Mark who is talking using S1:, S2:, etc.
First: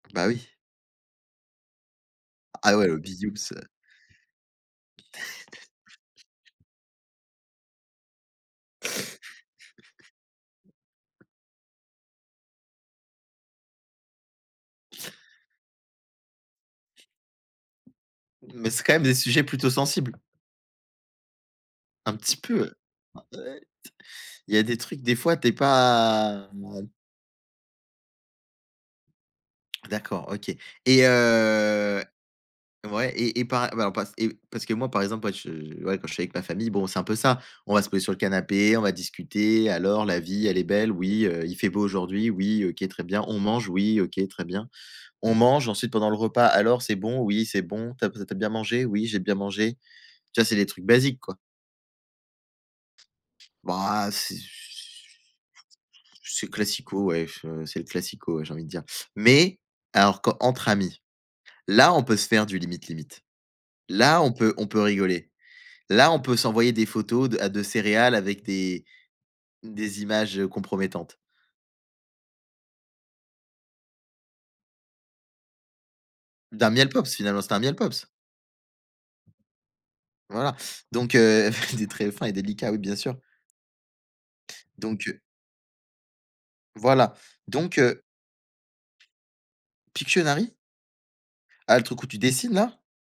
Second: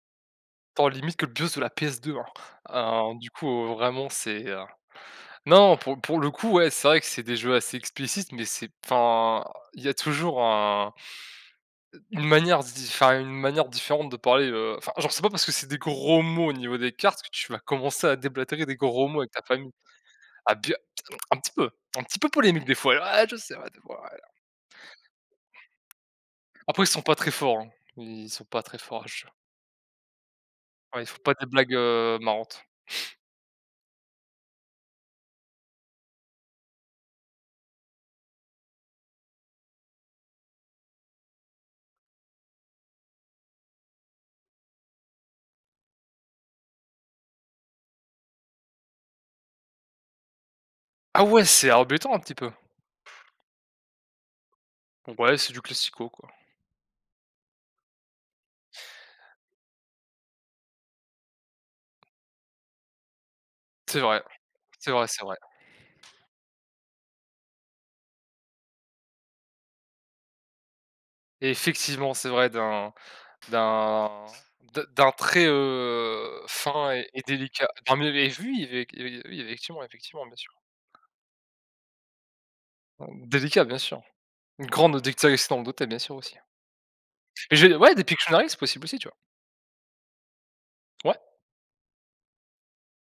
S1: Bah, oui.
S2: Tant limite que le bus de la PS2,
S1: Ah ouais, le,
S2: hein, heu, du
S1: [unintelligible] heu
S2: coup, vraiment, c'est, heu, non, pour pour le coup, ouais, c'est vrai que c'est des jeux assez explicites mais c'est enfin, il y a toujours un une manière d'y enfin, une manière différente de parler, heu, enfin, genre, c'est pas parce que c'est des gros mots au niveau des cartes que tu vas commencer à déblatérer
S1: Mais
S2: des
S1: c'est quand même
S2: gros
S1: des
S2: mots avec ta
S1: sujets plutôt
S2: famille,
S1: sensibles.
S2: à b un petit peu, un
S1: Un
S2: petit peu
S1: petit
S2: polémique,
S1: peu,
S2: des fois, ah je sais,
S1: [unintelligible]
S2: ouais, des fois, ouais.
S1: il y a des trucs des fois, tu es pas
S2: Après, ils sont pas très forts, hein, ils sont pas très forts à ce jeu.
S1: D'accord, OK
S2: Ouais,
S1: et
S2: il font pas des blagues,
S1: heu
S2: heu, marrantes.
S1: ouais et et par ouais, on passe et parce que moi, par exemple, moi, je ouais, quand je suis avec ma famille, bon, c'est un peu ça. On va se poser sur le canapé, on va discuter: «Alors la vie elle est belle?» «Oui», heu: «Il fait beau aujourd'hui?» «Oui», «OK, très bien», «On mange?» «Oui», «OK, très bien», on mange ensuite pendant le repas: «Alors c'est bon?» «Oui, c'est bon.» «Tu as tu as bien mangé?» «Oui, j'ai bien mangé». Tu vois? C'est des trucs basiques,
S2: Ah
S1: quoi.
S2: ouais, c'est embêtant un petit peu.
S1: Bah, heu, c'est ce
S2: Ouais, c'est du classico, quoi.
S1: c'est classico, ouais, che c'est le classico, ouais, j'ai envie de dire mais alors qu'entre amis, là, on peut se faire du limite, limite,
S2: C'est vrai,
S1: là, on peut on peut
S2: c'est vrai, c'est
S1: rigoler.
S2: vrai.
S1: Là, on peut s'envoyer des photos de, heu, de céréales avec des des images, heu, compromettantes.
S2: Effectivement, c'est vrai d'un d'un de d'un trait, heu,
S1: D'un Miel
S2: fin et
S1: Pops,
S2: et
S1: finalement, c'était un
S2: délicat.
S1: Miel Pops?
S2: Parmi les vues, il y avait, il y a il y avait, effectivement effectivement, bien sûr.
S1: Voilà, donc heu, des traits fins et délicats, oui, bien sûr.
S2: Mmh, délicat, bien sûr. Une grande,
S1: Donc heu
S2: [unintelligible] bien sûr, aussi, hein.
S1: Voilà,
S2: Et je
S1: donc
S2: ouais, des
S1: heu
S2: Pictionary, c'est possible aussi, tu vois?
S1: Pictionary?
S2: Ouais.
S1: Ah! Le truc où tu dessines, là?